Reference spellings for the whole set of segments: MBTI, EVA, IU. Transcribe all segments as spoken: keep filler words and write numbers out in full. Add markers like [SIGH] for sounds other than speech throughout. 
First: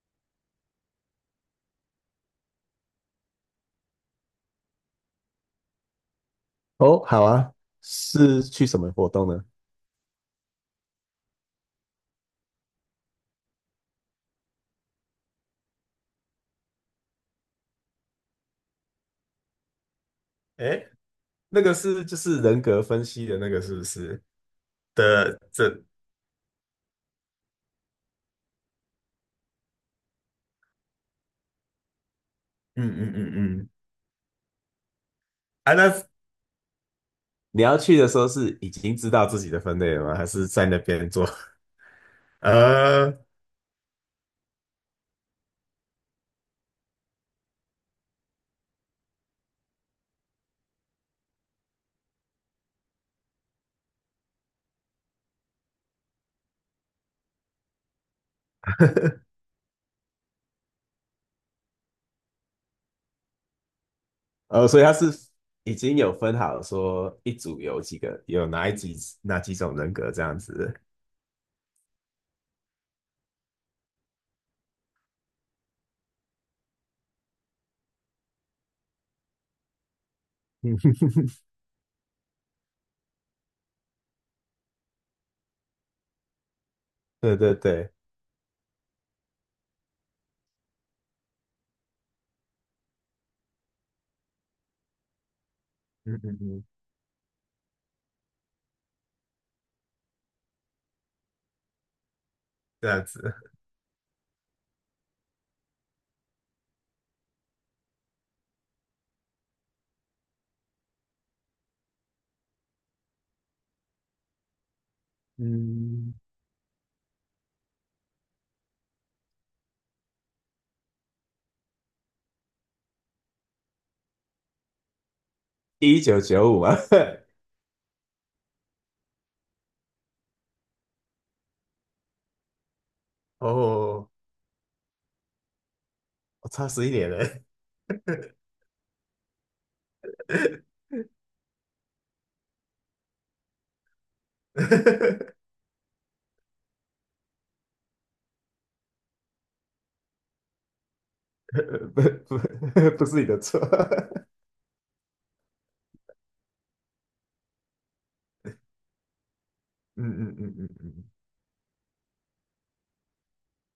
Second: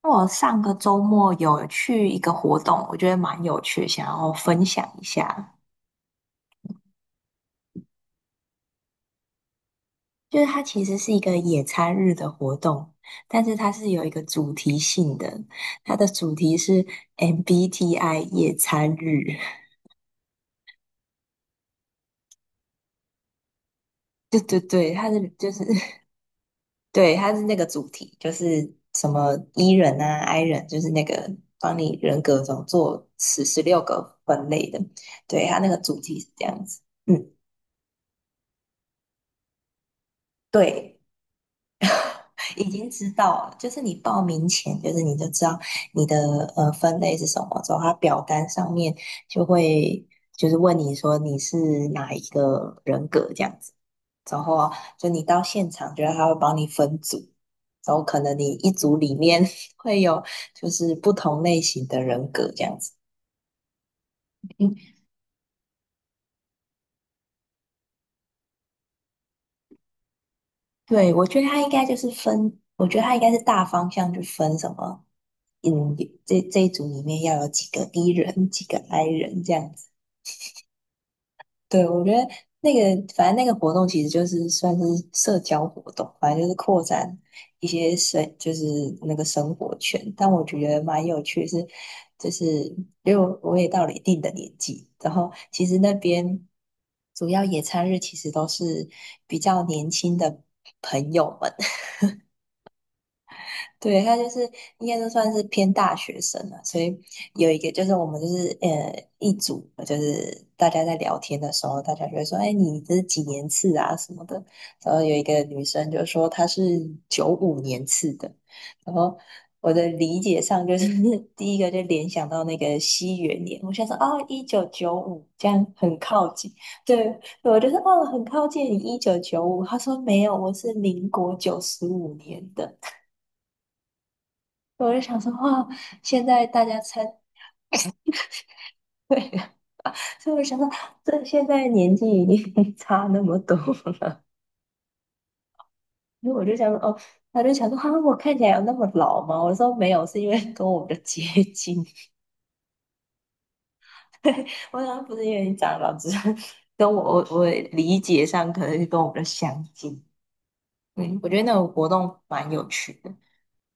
我上个周末有去一个活动，我觉得蛮有趣，想要分享一下。哦，好啊，是去什么活动呢？就是它其实是一个野餐日的活动，但是它是有一个主题性的，它的主题是 M B T I 野餐日。哎，那个是就是人格分析的那个是不是 [LAUGHS] 对对对，它是的？就是 这嗯 [LAUGHS] 对，它是那个主题，就是什么 E 人啊、I 人，就是那个帮你人格总嗯做嗯十十嗯，六个分类的。对，它那啊，个那主题是这样子。嗯，你要去的时候是已经知道自己的分类了吗？还是在那对。边做？[LAUGHS] 已经知呃，道了，就是你报名前，就是你就知道你的呃分类是什么之后，它表单上面就会就是问你说你是哪一个人格这样子，然后啊就你到现场，觉得他会帮你分组，然后可能你一组里面 [LAUGHS] 会有就是不同类型的人格这样子。呃，所以他是已经有分好说一组有几个，有哪一几哪几种人格这样子。对，我觉得他应该就是分，我觉得他应该是大方向去分什么，嗯，这这一组里面要有几个 E 人，[LAUGHS] 几个 I 人这样子。嗯 对，我觉得那个反正那个活动其实就是算是社交活动，反正就是扩展 [LAUGHS]，对对一对 些 [LAUGHS]，生，就是那个生活圈。但我觉得蛮有趣的是，就是因为我我也到了一定的年纪，然后其实那嗯嗯边嗯，主要野餐日其实都是比较年轻的朋友们。这样子，对，他就是应该都算是偏大学生了，所以有一个就是我们就是呃一组，就是大家在聊天的时候，大家就会说，哎，你这是几年次啊什么的。然后有一个女生就嗯，说她是九五年次的，然后我的理解上就是 [LAUGHS] 第一个就联想到那个西元年，我想说啊，一九九五这样很一九靠九近，五啊，对，我就说哦很靠近你一九九五，她说没有，我是民国九十五年的。[LAUGHS] 哦，我就想说，哇，现在我大差家十一参，年了，[LAUGHS] [LAUGHS] 对，所以我 [LAUGHS] 想说，这现在年纪已经 [LAUGHS] 差那么多，[LAUGHS] 所以我就想说，哦，他就想说，哈、我看起来有那么老吗？我说没有，是因为 [LAUGHS] 跟我们的接近，不不 [LAUGHS] 不是你的错，[LAUGHS] 对，我想不是因为你长老，只是跟我我我理解上可能是跟我们的相 [LAUGHS] 近。嗯嗯嗯嗯嗯，嗯，我觉得那种活动蛮有趣的。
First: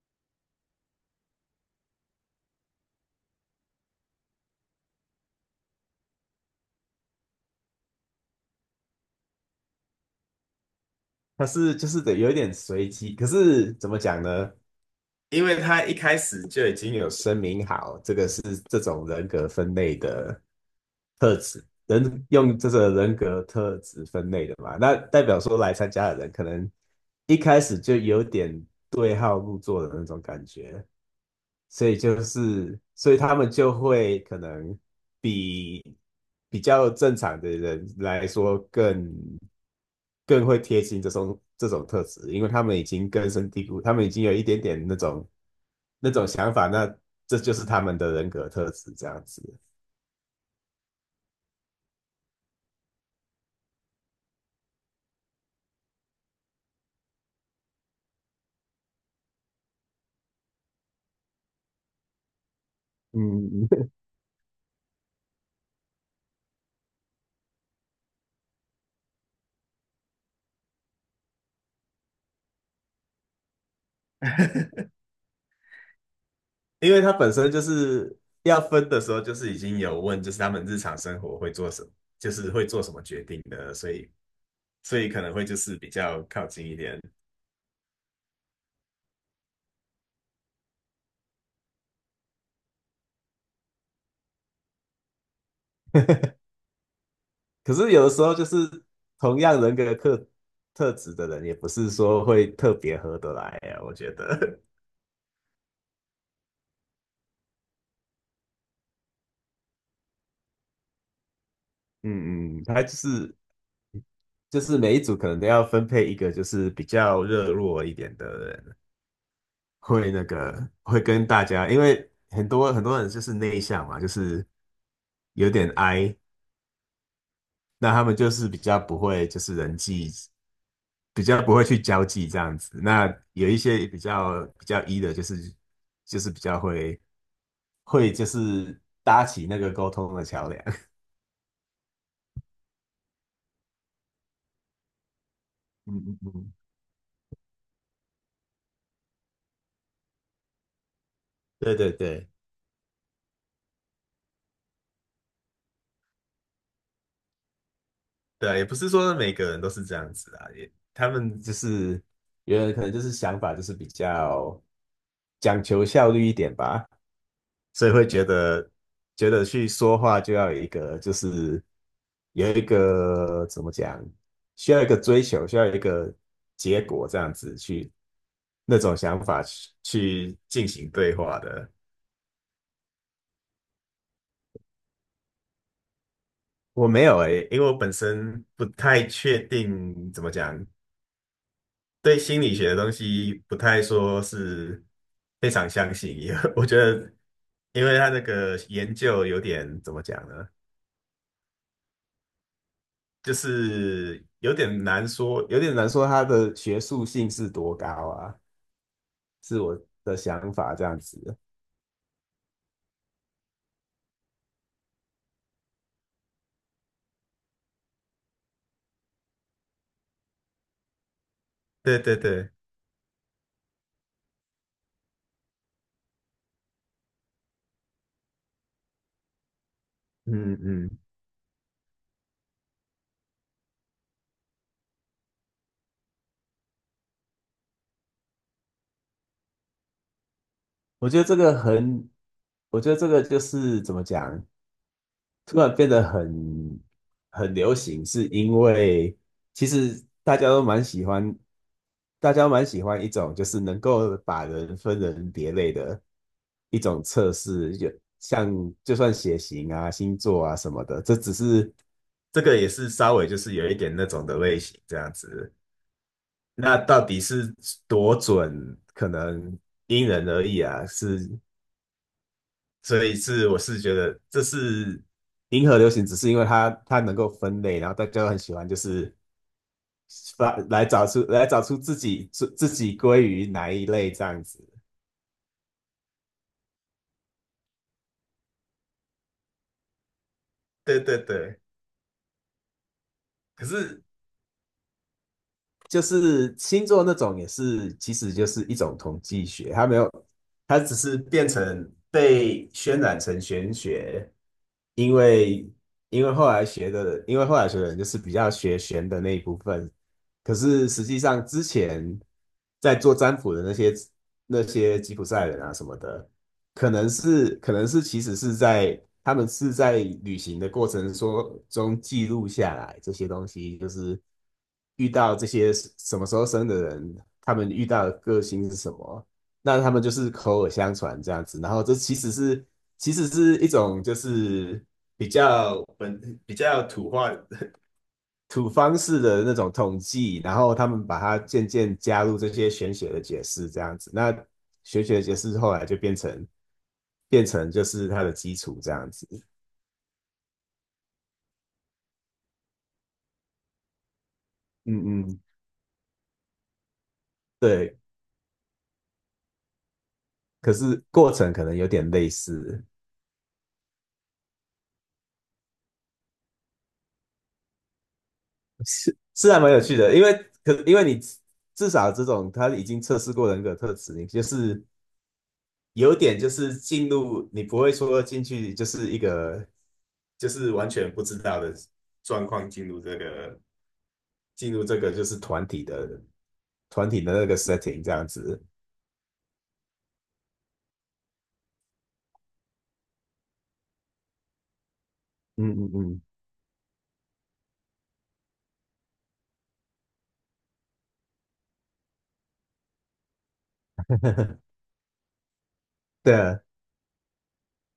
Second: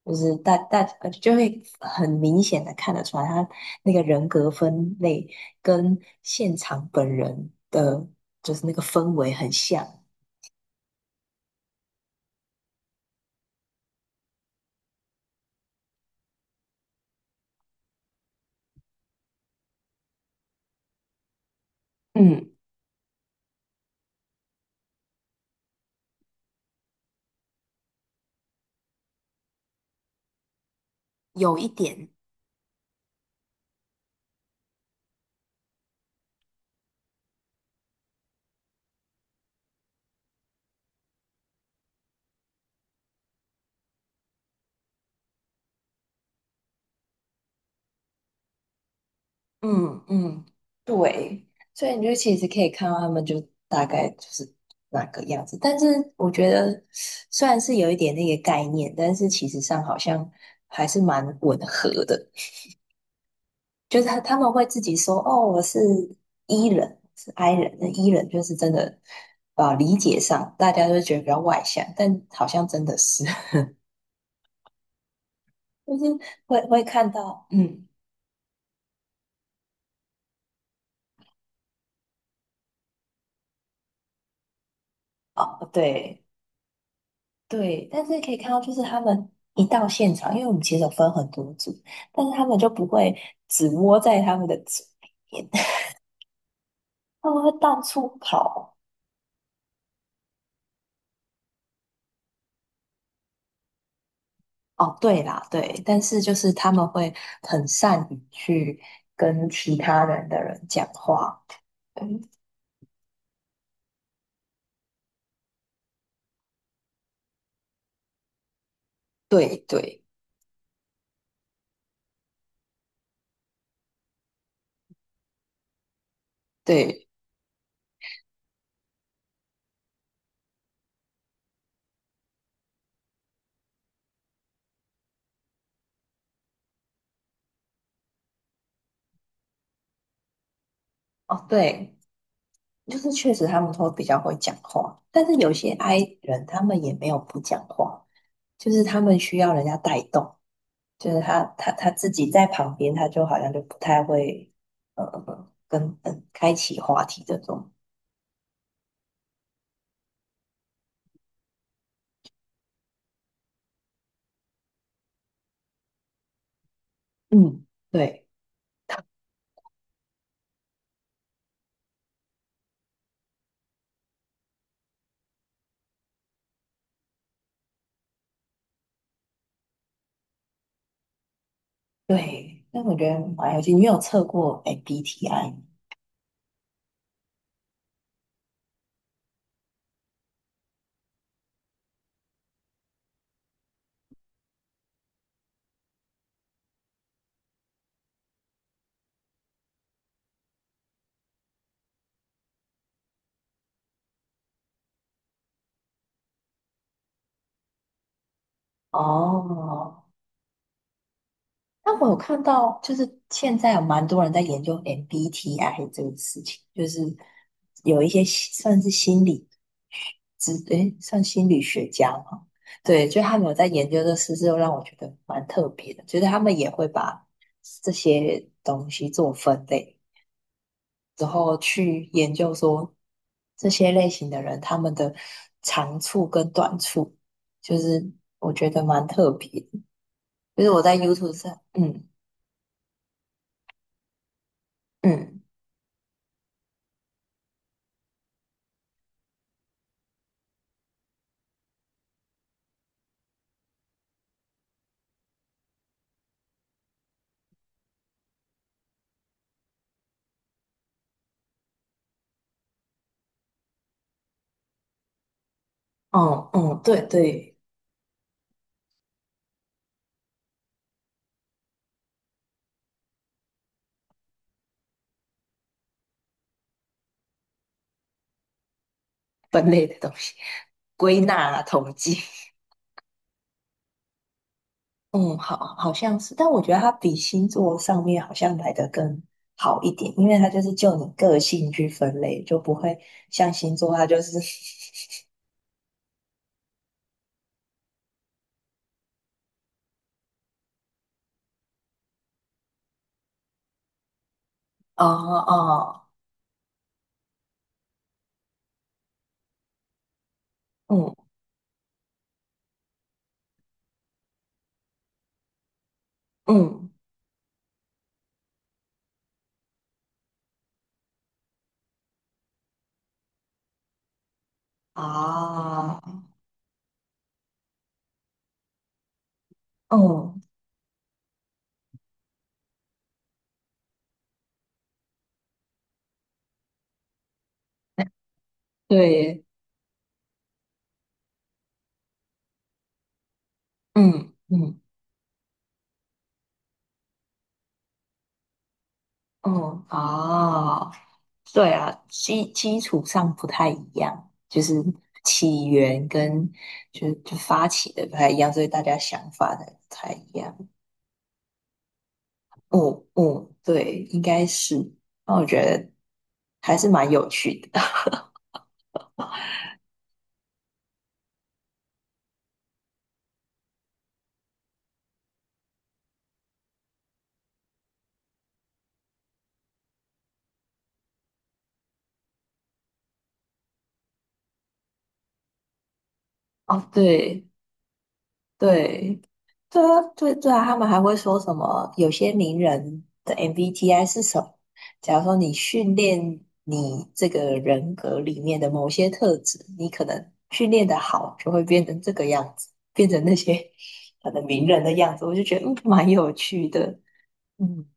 就是大大呃就会很明显的看得出来，他那个人格分类跟现场本人的，就是那个氛围很像，它是就是得有点随机，可是怎么讲呢？因为他一开始就已经有声明好，这个是这种人格分类的特质，人嗯，用这个人格特质分类的嘛，那代表说来参加的人可能一开始就有点对号入座的那种感觉，有一所以点，就是，所以他们就会可能比比较正常的人来说更更会贴近这种这种特质，因为他们已经根深蒂固，他们已经有一点点那种那种想法，那这就是他们的人格特质这样子。嗯嗯，对，所以你就其实可以看到他们就大概就是那个样子，但是我觉得虽然是有一点那个概念，但是其实上好像还是蛮吻合的。嗯，就是他他们会自己说，哦，我是 E 人，是 I 人。那 E 人就是真的，啊，理解上大家都觉得比较外向，但好像真的是，[LAUGHS] [LAUGHS] 就是会会因为看他本到，身就嗯，是要分的时候，就是已经有问，就是他们日常生活会做什么，就是会做什么决定的，所以所以可能会就哦，是比对较靠近一点。对，但是可以看到，就是他们一到现场，因为我们其实有分很多组，但是他们就不会只窝在他们的组里面，[LAUGHS] [LAUGHS] 他们会可到是有处的时候就是跑。同样人格特特质的人，也不是说会特别合得来呀、啊我觉得，哦，对啦，对，但是就是他们会很善于去跟其他人的人讲话。[LAUGHS] 嗯，嗯嗯，他就是就是每一组可能都要分配一个就是比较热络一点的人，对对会那个会跟大家，因为很多很多人就是内向嘛，就是有点 I，对，那他们就是比较不会就是人际。比较不会去交际这样子，那有一些比较比较 E 的，就是就是比较会会就是搭起那个沟通的桥梁。[LAUGHS] 哦，对，就是确实他们会比较会讲话，但是有些 嗯嗯 I 人嗯，他们也没有不讲话，就是他们需要人家带动，就是他他对他对自对，己在旁边，他就好像就不太会呃呃跟嗯开启话题这种。对啊也不是说每个人都是这样子啊，也他们就是有人可能就是想法就是比较讲求效率一点吧，嗯，所以会觉对。得觉得去说话就要有一个就是有一个怎么讲，需要一个追求，需要一个结果这样子去那种想法去去进行对话的。对，那我觉得玩有趣。你有测过 M B T I 我没有诶，因为我本身不太确定怎么讲，对心理学的东西不太说是非常相信，因为 [LAUGHS] 我觉得，因为他那个研究有点怎么讲呢，就是有点难说，有点难说他的学术性是多高啊，是我哦，的想法这样子。但我有看到，就是现在有蛮多人在研究 M B T I 这个事情，就是有一些心算是心理之，诶，算心理学对家对嘛，对，对，就他们有在研究这事，就让我觉得蛮特别的，觉得他们也会把这些东西做分类，嗯嗯，然后去研究说这些类型的人他们的长处跟短处，就是我觉得蛮特别的，就是我在 我觉得 YouTube 这个上，嗯很，我觉得这个就是怎么讲。嗯。突然变得很很流行，是因为其实大家都蛮喜欢，大家都蛮喜欢一种就是能够把人分人别类的一种测试，就像就算血型啊、星座啊什么的，这只是这个也是稍微就是有一点那种的类型这样子。嗯那嗯，对到底是对，多准，可能因人而异啊，是所以是我是觉得这是银河流行，只是因为它它能够分类，然后大家都很喜欢，就是分类的东西，发来找归出纳来找啊，出统自计，己自自己归于哪一类这样子。嗯，好，好像是，但我觉得它比星座上面好像来的更好一点，因为它就是就对你对个对，性去分类，就不会像可星座是它就是就是星座那种也是，其实就是一种统计学，它没有，它只是变成被渲染成玄学，啊因啊 为因为后来学的，因为后来学的人就是比较学玄的那一部分，可 [LAUGHS]，是实际嗯上之前在做占卜的那些那些吉普赛人啊什么的，可嗯能是可能是其实是在他们是在旅行的过程说中记录下来这些东西，就是遇到这些啊，什么时候生的人，他们遇到的个性是什么，那他们就是嗯，口耳相传这样子，然后这其实是其实是一种就是比较本比较土话 [LAUGHS] 土方式的对，那种统计，然后他们把它渐渐加入这些玄学的解释这样子，那嗯嗯。玄学的解释后来就变成。变成就是它的基础这样子。哦，哦，对啊，基基础上不太一样，就是嗯嗯，起源跟就就发起对，的不太一样，所以大家想法的不太一样。可是过程可能有点类似，嗯嗯，对，应该是。那我觉得还是蛮有趣的。是是还蛮有趣的，因为可因为你至少这种他已经测试过人格特质，你就是有点就是进入，你不会说进去就是一个就是完全不知道的状况进入这个进入这个就是团体的 [LAUGHS] 哦，团体的那对，个 setting 这样子，对，对啊，对对啊，他们还会说什么？有些名人的 M B T I 是什么？假如说你嗯嗯训嗯，练你这个人格里面的某些特质，你可能训练的好，就会变成这个样子，变成那些可能名人的样子。我就觉得嗯，蛮有对啊，趣的。嗯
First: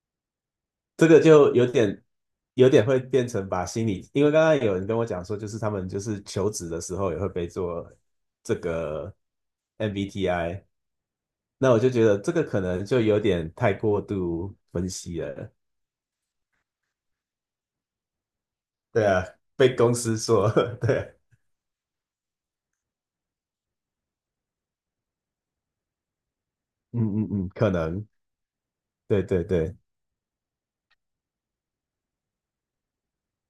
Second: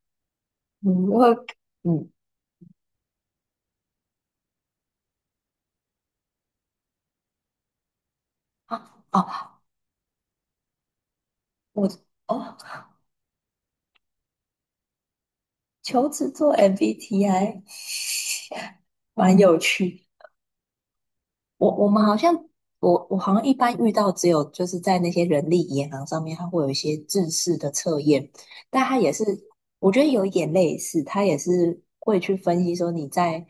这嗯，个我就有点嗯有点会变成把心理，因为刚刚有人跟我讲说，就是他们就是求职的时候也会被做这啊个 啊，M B T I，那我我就觉得这个哦，可能就有点太过度分析了。求职做 M B T I 对 [LAUGHS] 啊，蛮有被趣公司的。说，[LAUGHS] 对，我我们好像，我我好像一般遇到只有就是在那些人力银行上面，它会有一些嗯嗯制嗯，式的可测能，验，但它也对是对对，我觉得有一点类似，它也是会去分析说你在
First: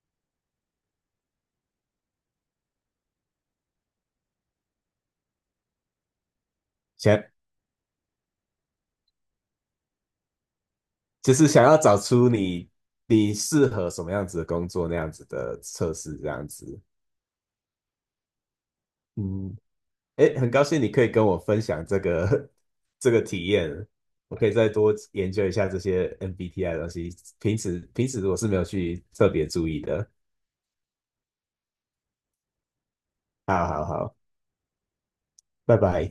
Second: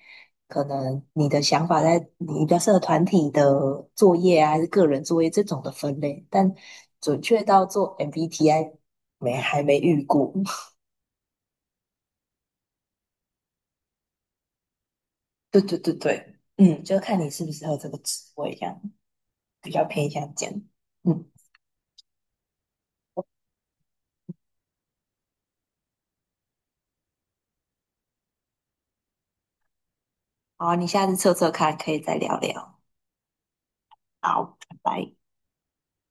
可能你的想法在你比较适合团体的作业啊，还是个人作业这种的分类，但准想确到做 M B T I 没还没遇过。[LAUGHS] 就是想要找出你你适合什么样子的工作那样子的对对测对试这对，样子，嗯，就看你适不适合这个职位，这样嗯。比较偏向诶，这很样。高兴你可以跟嗯我分享这个 [LAUGHS] 这个体验，我可以再多研究一下这些 M B T I 的东西，平时平时我是没有去特别注意的。好，你下次测测看，可以再聊聊。好好好，好，拜拜。拜拜。